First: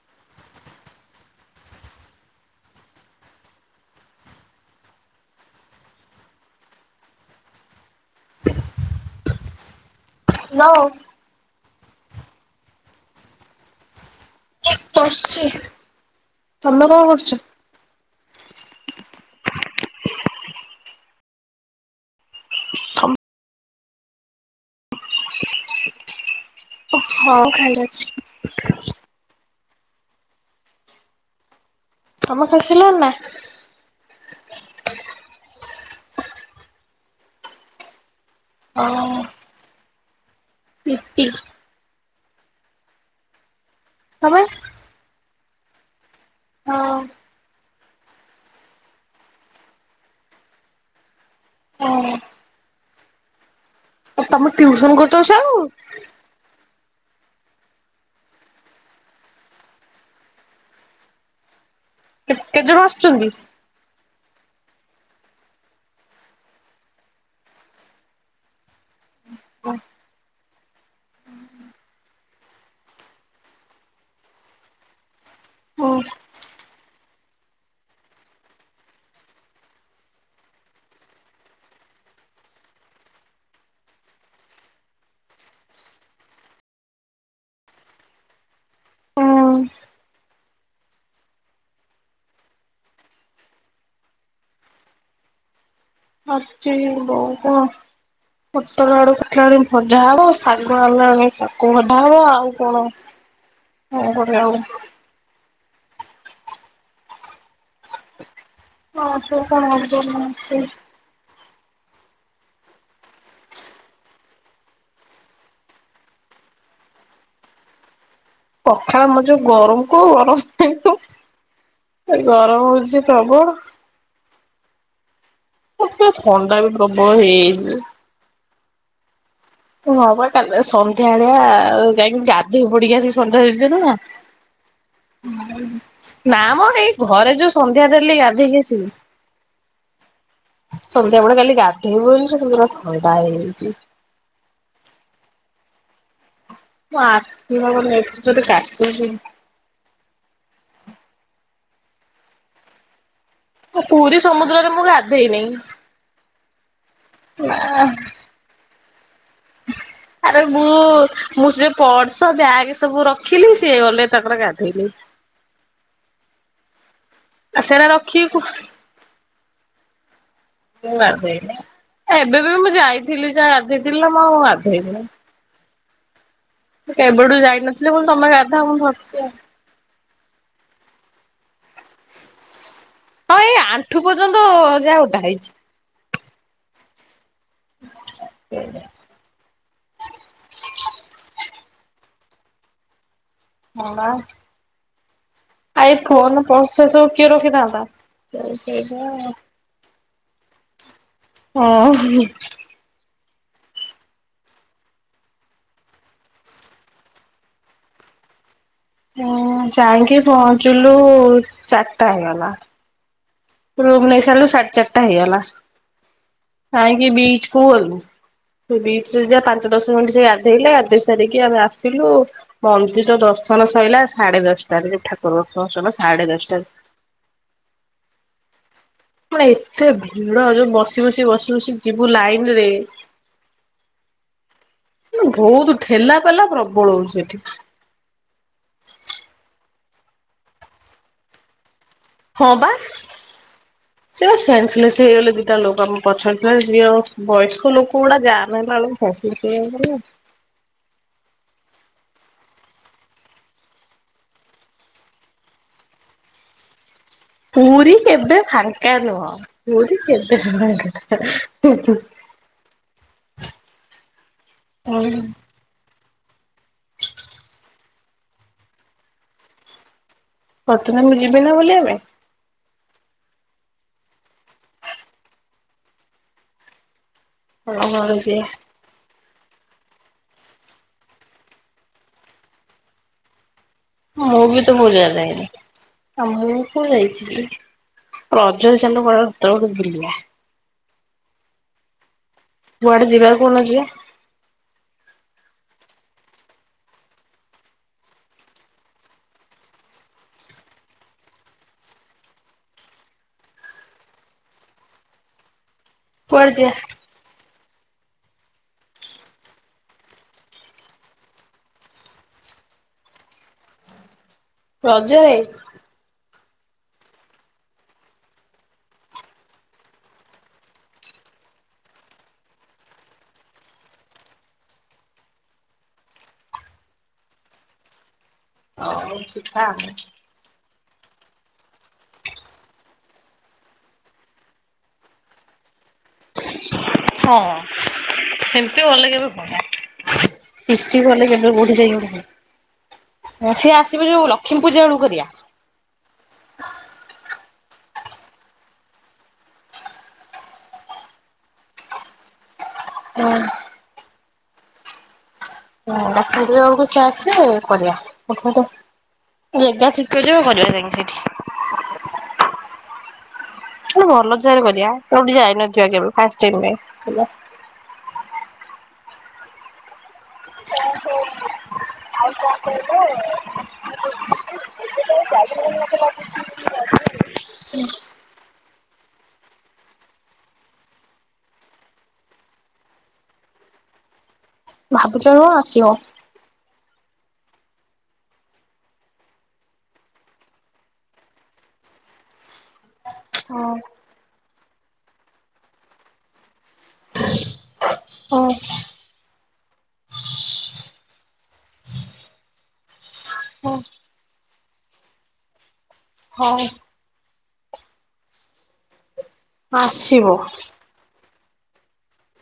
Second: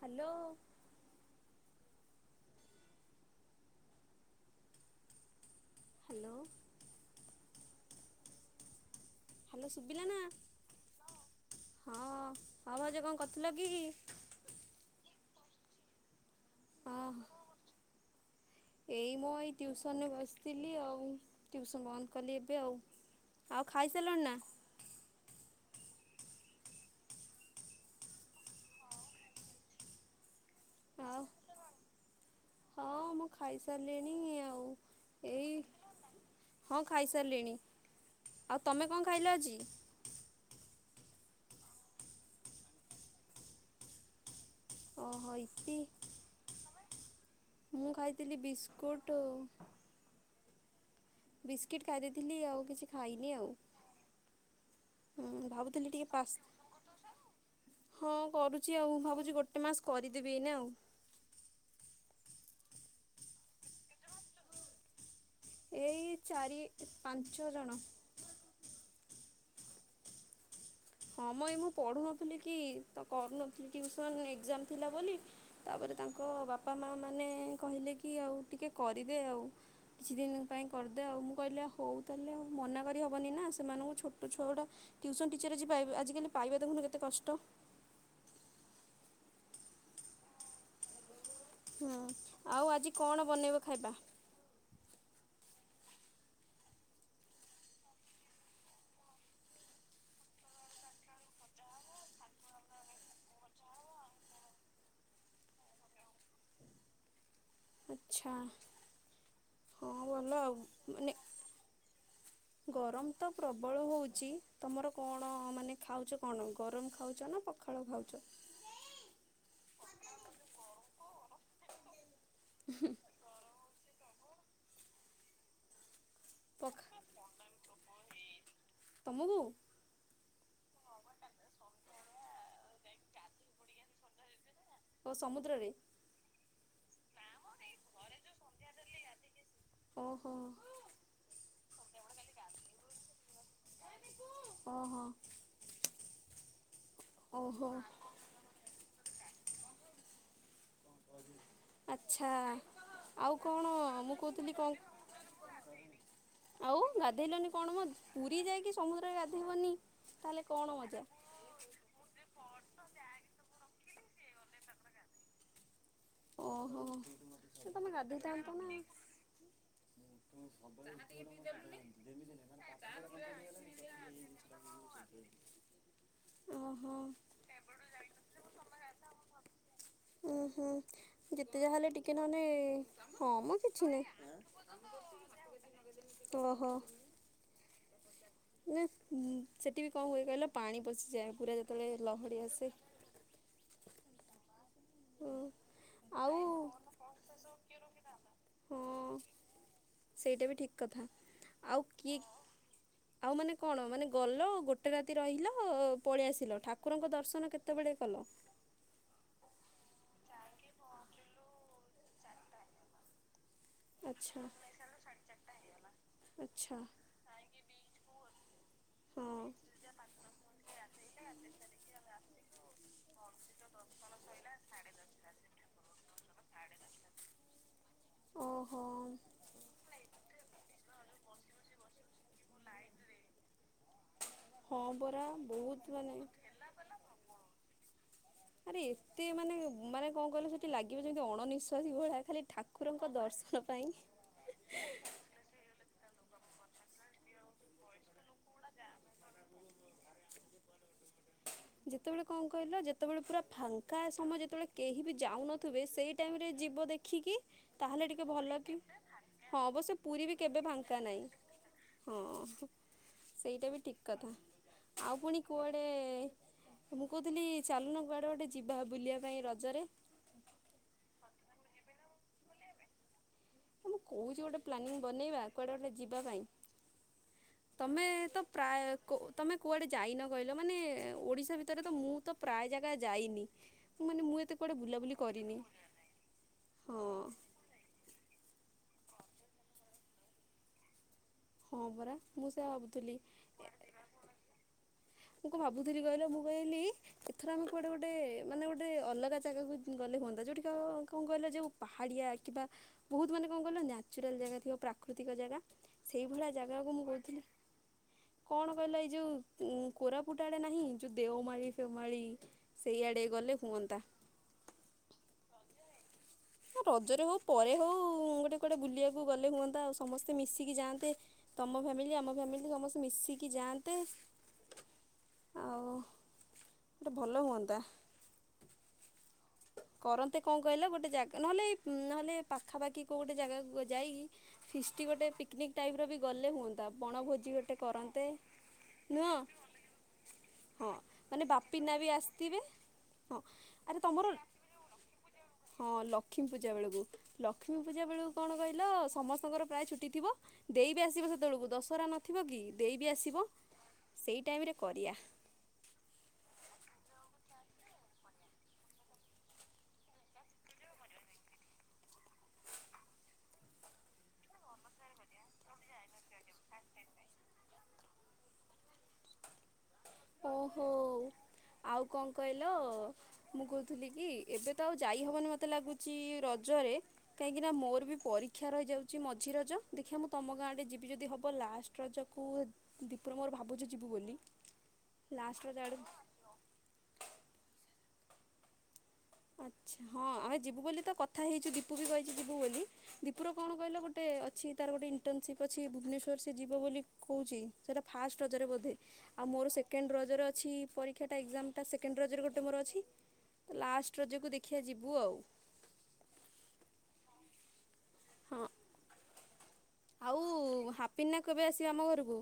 Hello. Hello. [inaudible] Hello ସୁବିଲା ନା? ନଉ। ହଁ ହଁ ଭାଉଜ କଣ କରୁଥିଲ କି? ବସିଛି ତମେ କଣ ହଁ କରୁଛ? ଏଇ ମୁଁ ଏଇ ଟିଉସନରେ ବସିଥିଲି ଆଉ ଟିଉସନ୍ ବନ୍ଦ କଲି ଏବେ ଆଉ। ଆଉ ଖାଇସାରିଲଣି ନା? ହଁ ଖାଇସାଇଲିନି। ଆଉ ତମେ ଖାଇ ଶାଇଲଣି ନା? ହଁ ମୁଁ ଖାଇସାରିଲିଣି ଆଉ ଏଇ ହଁ ଖାଇସାରିଲିଣି ଆଉ ତମେ କଣ ଖାଇଲ ଆଜି? ଇପି। କଣ ପାଇଁ? ଓହୋ ଇପି। ହଁ। ମୁଁ ଖାଇଥିଲି ବିସ୍କୁଟ ବିସ୍କିଟ୍ ଖାଦେଇଥିଲି ଆଉ କିଛି ଖାଇନି ଆଉ। ତମେ ଟିଉସନ କରିଦଉଛ ହୁଁ ଆଉ ଭାବୁଥିଲି ଟିକେ ପାସ୍ ହଁ କରୁଛି ଆଉ ଭାବୁଛି ଗୋଟେ ମାସ କରିଦେବି ଏଇନା ଆଉ। କେ କେତେ ଜଣ ଆସୁଛନ୍ତି? ଏଇ ଚାରି ପାଞ୍ଚ ଜଣ। [inaudible] ହଁ ମ ଏଇ ମୁଁ ପଢ଼ୁନଥିଲି କି ତ କରୁନଥିଲି ଟିଉସନ୍ ଏଗଜାମ ଥିଲା ବୋଲି ତାପରେ ତାଙ୍କ ବାପା ମା ମାନେ କହିଲେ କି ଆଉ ଟିକେ କରିଦେ ଆଉ। କିଛି ଦିନ୍ ପାଇଁ କରିଦେ ଆଉ ମୁଁ କହିଲି ହୋଉ ତାହେଲେ ମନା କରି ହବନି ନା ସେମାନଙ୍କୁ ଛୋଟ ଛୁଆ ଗୁଡା ଟ୍ୟୁସନ୍ ଟିଚର ଆଜି ପାଇବା ଆଜିକାଲି ପାଇବା ଦେଖୁନୁ କେତେ କଷ୍ଟ। ହୁଁ ଆଉ ଆଜି କଣ ବନେଇବ ଖାଇବା? ଆଛ ବହୁକୁ ପୋଟଳ, ଆଳୁ କାଠିଲାଣି ଭଜା ହବ, ଶାଗ ଆଣିଲା ବେ ତାକୁ ଭଜା ହବ, ଆଉ କଣ କଣ କରିବା ଆଉ। ଛଅ। ହଁ। ହୋଉ କଣ? ହଁ ମୁଁ ଭଲ ଆଉ। ସେ ମାନେ ଗରମ ତ ପ୍ରବଳ ହୋଉଛି। ତମର କଣ ମାନେ ଖାଉଛ କଣ ଗରମ ଖାଉଛ ନା ପ ପଖାଳ ଖାଉଛ? ପଖାଳ ମ ଯୋଉ ଗରମ କୁ ଗରମ ପା ଏ ଗରମ ହଉଛି ପ୍ରବଳ। ମତେ ଥଣ୍ଡା ବି ପଖା ପ୍ରବଳ ହେଇଯାଇଛି। ତମକୁ? ତୁ ହଁ ବା କାଲି ସନ୍ଧ୍ୟା ଆଳିଆ ଯାଇକି ଗାଧେଇ ପଡିକି ଆସି ସନ୍ଧ୍ୟା ଦେଇ ଦେଲୁ ନା ଓ ସମୁଦ୍ରରେ ନାମ ଏଇ ଘରେ ଯୋଉ ସନ୍ଧ୍ୟା ଦେଲି ଗାଧେଇଲି ଓହୋ ଆସିକି। ସନ୍ଧ୍ୟା ବେଳେ କାଲି ଗାଧେଇ ପାଇଲି ଯେ ପୁରା ଥଣ୍ଡା ହେଇଯାଇଛି। ଓହୋ। ମୁଁ ଆର୍ ଓହୋ [unintelligible] ହଜ [inaudible] ଆଚ୍ଛା ଆଉ କଣ ମୁଁ ପୁରୀ କହୁଥିଲି ସମୁଦ୍ରରେ ମୁଁ ଗାଧେଇନି। କଣ ଆଉ ଗାଧେଇଲନି କଣ ମ, ପୁରୀ ଯାଇକି ସମୁଦ୍ରରେ ଗାଧେଇବନି ଆରେ ତାହେଲେ ମୁଁ କଣ ମଜା। ମୁଁ ସେ ପର୍ସ ବ୍ୟାଗ୍ ସବୁ ରଖିଲି, ସିଏ ଗଲେ ତାଙ୍କର ଗାଧେଇଲେ। ଓହୋ। ଆ ସେ ସେରା ତମେ ଗାଧେଇ ରଖିକି କୁ ଥାଆନ୍ତ ନା? ମୁଁ ଗାଧେଇନି। ଏବେ ବି ମୁଁ ମି ଯାଇଥିଲି ଯା ଗାଧେଇଥିଲି ନା ମୁଁ ଆଉ ଗାଧେଇନି। [inaudible] କେବେଠୁ ଯାଇନଥିଲେ କହିଲି ତମେ ଗାଧାଅ ମୁଁ ଧରିଛି ଆଉ। ଉୁଁ ହୁଁ, ଯେତେ ଯାହା ହେଲେ ଟିକେ ନହଲେ ହଁ ଏଇ ମ କିଛି ଆଣ୍ଠୁ ନାଇଁ। ପର୍ଯ୍ୟନ୍ତ ଯାହା ଓଦା ହେଇଛି। ଓହୋ। ହ [inaudible] ନା ସେଠି ବି କଣ ହୁଏ କହିଲ ପାଣି ପଶିଯାଏ। ପୁରା ଯେତେବେଳେ ଲହଡି ଆସେ। ହଁ ବା। ଓ ଆ ଏଇ ଫୋନ୍ ଆଉ ପର୍ସ୍ ସବୁ କିଏ ହଁ ରଖିଥାନ୍ତା। ସେଇଟା ବି ଠିକ୍ କଥା। ଆଉ କିଏ ହଁ ଆଉ ମାନେ କଣ ମାନେ ଗଲ ଗୋଟେ ରାତି ରହିଲ ପଳେଇଆସିଲ ଠାକୁରଙ୍କ ଦର୍ଶନ କେତେବେଳେ କଲ? ଅଁ ଯାଇକି ପହଞ୍ଚିଲୁ ଚାରିଟା ହେଇଗଲା। ରୁମ୍ ନେଇ ଆଚ୍ଛା ସାରିଲୁ ସାଢେ଼ ଚାରିଟା ହେଇଗଲା। ଆଚ୍ଛା ଯାଇକି ବିଚ୍ କୁ ଗଲୁ। ସେଇ ବିଚ୍ ରେ ଯାହା ହଁ ପାଞ୍ଚ ଦଶ ମିନିଟ୍ ସେ ଗାଧେଇଲେ ଗାଧୋଇ ସାରିକି ଆମେ ଆସିଲୁ। ମନ୍ଦିର ଦର୍ଶନ ସଇଲା ସାଢେ ଦଶଟାରେ, ଯୋଉ ଠାକୁର ଦର୍ଶନ ସାଢେ ଦଶଟାରେ। ଓହୋ। ମାନେ ଏତେ ଭିଡ, ଯୋଉ ବସି ବସି, ବସି ବସି ଯିବୁ ଲାଇନ୍ ରେ। ହଁ ପରା ବୋହୁତ୍ ବହୁତ ମାନେ ଠେଲାପେଲା ପ୍ରବଳ ହୋଉଛି ସେଠି। ଆରେ ଏତେ ମାନେ ମାନେ କଣ କହିଲ ସେଠି ଲାଗିବ ଯେମିତି ଅଣନିଃଶ୍ୱାସୀ ଭଳିଆ। ଖାଲି ହଁ ବା। ଠାକୁରଙ୍କ ଦର୍ଶନ ପାଇଁ। ସେଇ ହେଲେ ଦିଇଟା ଲୋକ ଆମେ ପଛରେ ଥିଲେ ଝିଅ ବୟସ୍କ ଲୋକ ଗୁଡ଼ା ଜାମ୍ ହେଲା ବେଳକୁ [unintelligible] [unintelligible] ଯେତେବେଳେ କଣ କହିଲ ଯେତବେଳେ ପୁରା ଫାଙ୍କା ସମୟ ଯେତେବେଳେ କେହି ବି ଯାଉନଥିବେ ସେଇ ଟାଇମ୍ ରେ ଯିବ ଦେଖିକି। ପୁରୀ ତାହେଲେ ଟିକେ କେବେ ଭଲ କି ଫାଙ୍କା ନୁହଁ ହଁ ବା ସେ ପୁରୀ ବି କେବେ ଫାଙ୍କା ନାଇଁ। ହଁ ହୁଁ ସେଇଟା ବି ଠିକ୍ କଥା ଆଉ ନୁହଁ। ପୁଣି କୁଆଡେ ମୁଁ କହୁଥିଲି ଚାଲୁନ କୁଆଡେ ଗୋଟେ ଯିବା ବୁଲିଆ ପାଇଁ ରଜରେ। ପ୍ରଥମେ ମୁଁ ଯିବି ନା ବୁଲିଆ ପାଇଁ। ହେ ମୁଁ କହୁଚି ଗୋଟେ ପ୍ଲାନିଂ ବନେଇବା କୁଆଡେ ଗୋଟେ ଯିବା ପାଇଁ। ହଁ ତମେ ଘରେ ତ ଯିବା। ପ୍ରାୟ କୋ ତମେ କୁଆଡ଼େ ଯାଇନ କହିଲ ମାନେ ଓଡ଼ିଶା ଭିତରେ ତ ମୁଁ ତ ପ୍ରାୟେ ଜାଗା ଯାଇନି। ମାନେ ମୁଁ ଏତେ ବି ତ କୁଆଡ଼େ ବହୁତ ବୁଲାବୁଲି ଜାଗା ଯାଇନି। କରିନି ହଁ ରଜରେ ଚାଲୁନ କୁଆଡେ [unintelligible] ବୁଲିଆ। ହଁ ପରା ମୁଁ ସେୟା କୁଆଡେ ଭାବୁଥିଲି ଯିବା କହୁନ ଏ ଯିବା? ମୁଁ କଣ ଭାବୁଥିଲି କହିଲ ମୁଁ କହିଲି ଏଥର ଆମେ କୁଆଡେ ଗୋଟେ ମାନେ ଗୋଟେ ଅଲଗା ଜାଗାକୁ ଉଁ ଗଲେ ହୁଅନ୍ତା ଯୋଉଠି କ-କଣ କହିଲେ ଯୋଉ ପାହାଡ଼ିଆ କିମ୍ବା ବହୁତ ମାନେ କଣ କହିଲ ନ୍ୟାଚୁରାଲ ଜାଗା ଥିବ ପ୍ରାକୃତିକ ଜାଗା। ସେଇ ଭଳିଆ କୁଆଡେ ଯିବା ଜାଗାକୁ ମୁଁ କହୁଥିଲି କଣ କହିଲ ଏଇ ଯୋଉ ଉଁ କୋରାପୁଟ ଆଡ଼େ ନାହିଁ ଯୋଉ ଦେଓମାଳି ଫେଓମାଳି ସେଇଆଡ଼େ ଗଲେ ହୁଅନ୍ତା। ରଜରେ? ହଁ ରଜରେ ହଉ ପରେ ହଉ ଗୋଟେ କୁଆଡେ ବୁଲିଆକୁ ଗଲେ ହୁଅନ୍ତା ଆଉ ସମସ୍ତେ ମିଶିକି ଯାଆନ୍ତେ। ତମ ଫ୍ୟାମିଲି ଆମ ଫ୍ୟାମିଲି ସମସ୍ତେ ମିଶିକି ଯାଆନ୍ତେ। ଆଉ ଗୋଟେ ଭଲ ହୁଅନ୍ତା। ହଉ ଯିବା। ତେ କଣ କହିଲେ ଗୋଟେ ଜା ନହେଲେ ଏଇ ଉଁ ନହେଲେ ପାଖାପାଖି କୋଉ ଗୋଟେ ଜାଗାକୁ ଯାଇକି ଫିଷ୍ଟି ଗୋଟେ ପିକନିକ୍ ଟାଇପ ର ବି ଗଲେ ହୁଅନ୍ତା ବଣଭୋଜି ହଁ ଗୋଟେ କରନ୍ତେ ସେମିତି ଗଲେ କେବେ ନୁହଁ। ହୁଅନ୍ତା। ହଁ ସୃଷ୍ଟି କଲେ ମାନେ ବାପିନା ବି ଆସଥିବେ। ହଁ ସିଏ ଆସିବେ ଯୋଉ ଲକ୍ଷ୍ମୀ ପୂଜା ବେଳକୁ କରିଆ। ହଁ ଲକ୍ଷ୍ମୀ ପୂଜା ବେଳକୁ ଲକ୍ଷ୍ମୀ ପୂଜା ବେଳକୁ କଣ କହିଲ ସମସ୍ତଙ୍କର ପ୍ରାୟେ ଛୁଟି ଥିବ। ଦେଇ ବି ଆସିବ ସେତବେଳକୁ ଦଶହରା ନଥିବ କି ଦେଇ ବି ଆସିବ ସେଇ ଟାଇମ ରେ କରିଆ। ହୁଁ ଲକ୍ଷ୍ମୀ ପୂଜା ବେଳକୁ ସିଏ ଆସିବେ କରିଆ [unintelligible] ଜାଗା ଠିକ୍ କରିବ କରିବା ଯାଇକି ସେଇଠି। ହୁଁ ଭଲ ଜାଗା ରେ କରିଆ ଯୋଉଠି ଯାଇନଥିବା କେବେ ଫାର୍ଷ୍ଟ ଟାଇମ ପାଇଁ। ଓ ହଉ। ଆଉ କଣ କହିଲ ମୁଁ କହୁଥିଲି କି ଏବେ ତ ଆଉ ଯାଇହବନି ମତେ ଲାଗୁଚି ରଜରେ। କାହିଁକିନା ମୋର ବି ପରି କ୍ଷା ରହିଯାଉଚି ମଝି ରଜ ଦେଖିଆ ମୁଁ ତମ ଗାଁ ଆଡେ ଯିବି ଯଦି ହବ ଲାଷ୍ଟ ରଜକୁ ଦୀପୁ ର ମୋର ଭାବୁଚୁ ଯିବୁ ବୋଲି। ଭାବୁଚ କଣ ଲାଷ୍ଟ ରଜ ଆସିବ। ଆଡ଼କୁ ଆଚ୍ଛା ହଁ ଆମେ ଯିବୁ ବୋଲି ତ କଥା ହେଇଚୁ ଦୀପୁ ବି କହିଚି ଯିବୁ ବୋଲି ଦୀପୁର ହଁ କଣ କହିଲ ଗୋ ଟେ ଅଛି ତାର ଗୋଟେ ଇଣ୍ଟର୍ନସିପ୍ ଅଛି ଭୁବନେଶ୍ୱର ସେ ଯିବ ବୋଲି କହୁଚି ସେଟା ଫାଷ୍ଟ ହଁ ରଜରେ ବୋଧେ। ଆଉ ମୋର ସେକେଣ୍ଡ ରଜରେ ଅଛି ପରୀକ୍ଷାଟା ଟା ଏଗଜାମ୍ ଟା ସେକେଣ୍ଡ ରଜରେ ଗୋଟେ ମୋର ଅଛି ତ ଲାଷ୍ଟ ରଜକୁ ଦେଖିଆ ଯିବୁ ଆଉ। ହଁ। ହଁ ଆସିବ। ଆଉ ହାପିନା କେବେ ଆସିବେ ଆମ ଘରକୁ?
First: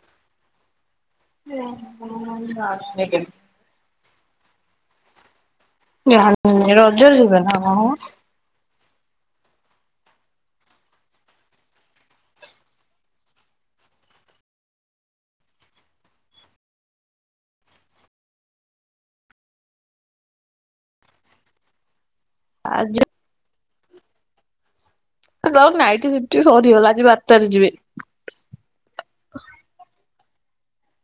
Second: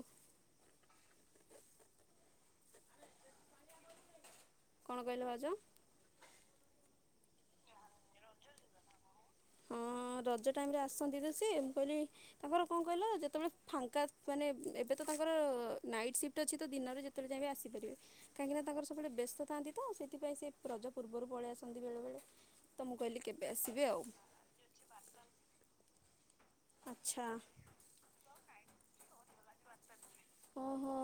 କଣ କହିଲ ଭାଉଜ? [unintelligible] ରଜ ଯିବା ନା କଣ ମ। ହଁ ରଜ ଟାଇମ୍ ରେ ଆସନ୍ତି ତ ସିଏ ମୁଁ କହିଲି ତାଙ୍କର କଣ କହିଲ ଯେତେବେଳେ ଫାଙ୍କା ମାନେ ଏବେ ତ ତାଙ୍କର ନାଇଟ ସି ଅଛି ତ ଦିନରେ ଯେତେବେଳେ ଚାହିଁବେ ଆସି ପାରିବେ। କାହିଁକି ନା ତାଙ୍କର ସବୁବେଳେ ବ୍ୟସ୍ତ ଥାନ୍ତି ତ ସେଥିପାଇଁ ସେ ରଜ ପୂର୍ବରୁ ପଳେଇ ଆସନ୍ତି ବେଳେବେଳେ। ତ ମୁଁ ଆଜି କହିଲି କେବେ ଆସିବେ ଆଉ। ଦ ନାଇଟ ସିପ୍ଟ ସରିଗଲା ଆଜି ଆଚ୍ଛା ବାରଟାରେ ଯିବେ। ଓହୋ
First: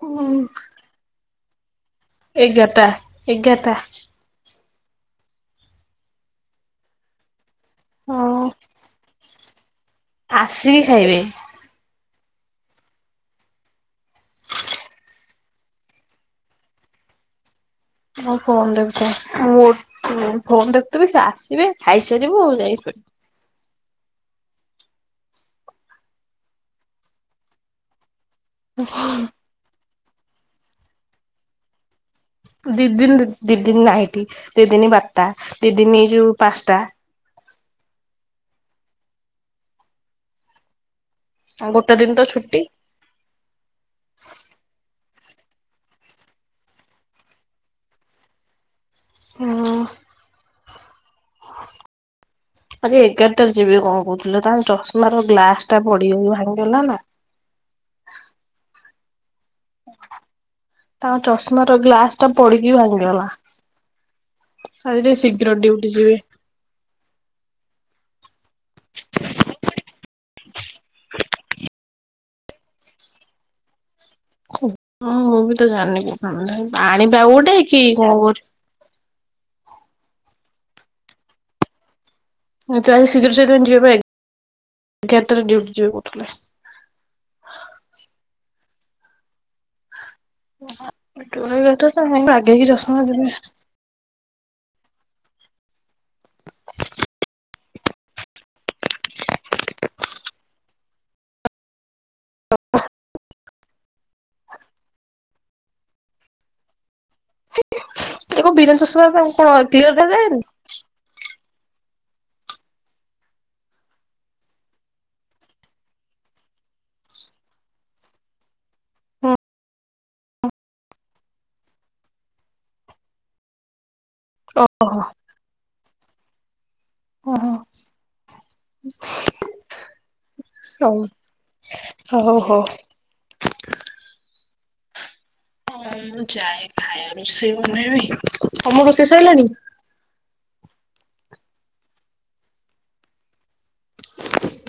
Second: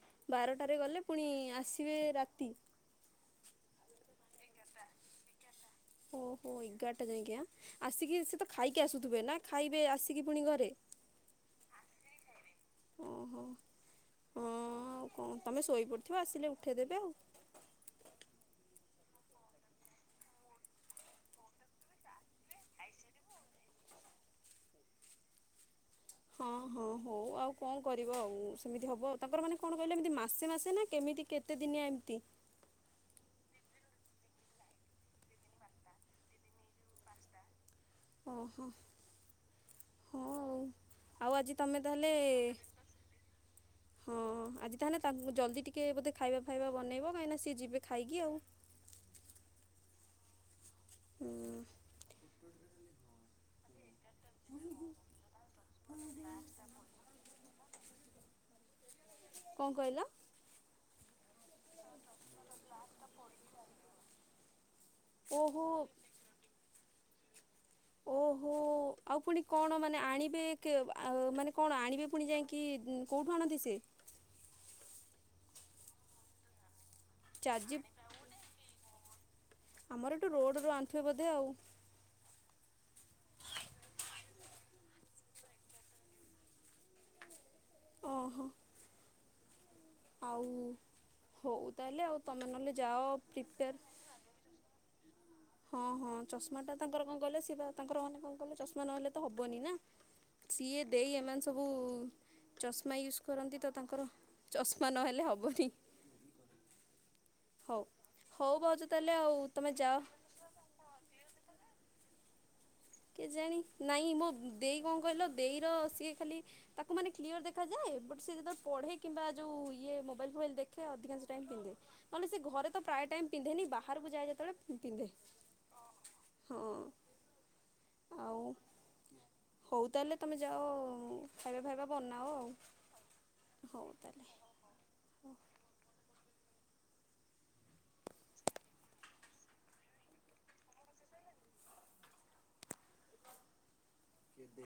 ହୁଁ। ବାରଟାରେ ଗଲେ ପୁଣି ଆସିବେ ରାତି ଏଗାରଟା ଏଗାରଟା। ଓ ହୋ ଏଗାରଟା ଯାଇକି ଆସିକି ସେ ତ ହଁ। ଖାଇକି ଆସୁଥିବେ ନା। ଖାଇବେ ଆସିକି ପୁଣି ଘରେ। ଓହୋ ହଁ ଆଉ କଣ ତମେ ଶୋଇପଡ଼ିଥିବ ଆସିଲେ ଉଠେଇଦେବେ ଆଉ। ମୁ ଫୋନ ଦେଖୁଥାଏ। ଫୋନ୍ ଦେଖୁଥିବି ସେ ଆସିବେ ଖାଇସାରିବୁ ଯାଇ ଶୋଇବୁ। ହଁ ହଁ ହଉ ଆଉ କଣ କରିବା ଆଉ ସେମିତି ହବ ଆୟୁ ତାଙ୍କର ମାନେ କଣ କହିଲ ଏମିତି ମାସେ ମାସେ ନା କେମିତି କେତେଦିନିଆ ଏମିତି। ଦି ଦିନ୍‌ ଦି ଦିନ୍‌ ନାଇଟ୍ ଦି ଦିନ ବାରଟା ଦି ଦିନ୍‌ ଏଇ ଯୋଉ ପାଞ୍ଚଟା। ଓହୋ ହଁ ଆଉ। ଆଉ ଆଜି ତମେ ଗୋଟେ ଦିନ ତାହେଲେ ତ ଛୁଟି ହଁ ଆଜି ତାହେଲେ ତାଙ୍କୁ ଜଲ୍ଦି ଟିକେ ବୋଧେ ଖାଇବା ଫାଇବା ବନେଇବ କାହିଁକିନା ସିଏ ଯିବେ ଖାଇକି ଆଉ। ହଁ। ହୁଁ ଆଜି ଏଗାରଟାରେ ଯିବି କଣ କହୁଥିଲେ ତାଙ୍କ ଚଷମାର ର ଗ୍ଲାସଟା ପଡି ଭାଙ୍ଗିଗଲା ନା। କଣ କହିଲ? ତାଙ୍କ ଚଷମାର ଗ୍ଲାସ ଟା ପଡିକି ଭାଙ୍ଗିଗଲା। ଆଜି ଟିକେ ଶୀଘ୍ର ଓହୋ ଡିଉଟି ଯିବି। ଓହୋ ଆଉ ପୁଣି କଣ ମାନେ ଆଣିବେ। କେ ମାନେ କଣ ଆଣିବେ ପୁଣି ଯାଇକି କୋଉଠୁ ଆଣନ୍ତି ସେ? ହଁ ମୁଁ ବି ତ ଜାଣି ଆଣିିବା ଆଉ ଗୋଟେ ଚାର୍ଜି କି କଣ କରିଛ। ଆମର ଏଇଠୁ ରୋଡ଼ରୁ ଆଣିଥିବେ ବୋଧେ ଆଉ। ତୁ ଆଜି ଶୀଘ୍ର ସେହି ଯିବ ଏଗାରଟାରେ ଡିଉଟି ଯିବ କହୁଥିଲା। ଓହୋ। ଆଉ ହଉ ତାହେଲେ ଆଉ ତମେ ଆଗେଇକି ନହେଲେ ଚଷମା ଯାଅ ଦେଲେ ପ୍ରିପେୟାର ହଁ ହଁ ଚଶମାଟା ତାଙ୍କର କଣ କହିଲ ସେ ତାଙ୍କର ମାନେ କଣ କଲେ ଚଷମା ନହେଲେ ତ ହବନି ନା। ସିଏ ଦେଇ ଏମାନେ ସବୁ ଚଷମା ୟୁଜ୍ କରନ୍ତି ତ ତାଙ୍କର ଚଷମା ନହେଲେ ହବନି। ହଉ ତା ହଉ ବିନା ଭାଉଜ ତାହେଲେ ଚଷମାରେ ଆଉ ତାଙ୍କୁ କଣ ତମେ କ୍ଲିଅର ଯାଅ ଦେଖାଯାଏନି। କେଜାଣି ନାଇଁ ମୋ ଦେଇ କଣ କହିଲ ଦେଇର ସିଏ ଖାଲି ତାକୁ ମାନେ କ୍ଲିୟର ଦେଖାଯାଏ, ବଟ ସେ ଯେତେବେଳେ ପଢେ କିମ୍ବା ଯୋଉ ଇଏ ମୋବାଇଲ ଫୋବାଇଲ ଦେଖେ। ଅଧିକାଂଶ ଟାଇମ ପିନ୍ଧେ ନହେଲେ ସେ ଘରେ ତ ପ୍ରାୟ ଟାଇମ ପିନ୍ଧେନି ବାହାରକୁ ଯାଏ ଯେତେବେଳେ ଓହୋ ପିନ୍ଧେ ହଁ ହଁ। ଓହ। ଆଉ ହଉ ତାହେଲେ ତମେ ଯାଅ ଖାଇବା ଫାଇବା ହଉ ବନାଅ ହଉ ଆଉ ହଉ। ହଉ ତାହାଲେ। ହଁ ମୁଁ ଯାଏ ଯାଏ ରୋଷେଇ ବନେଇବି ତମ ରୋଷେଇ ସରିଲାଣି? [inaudible]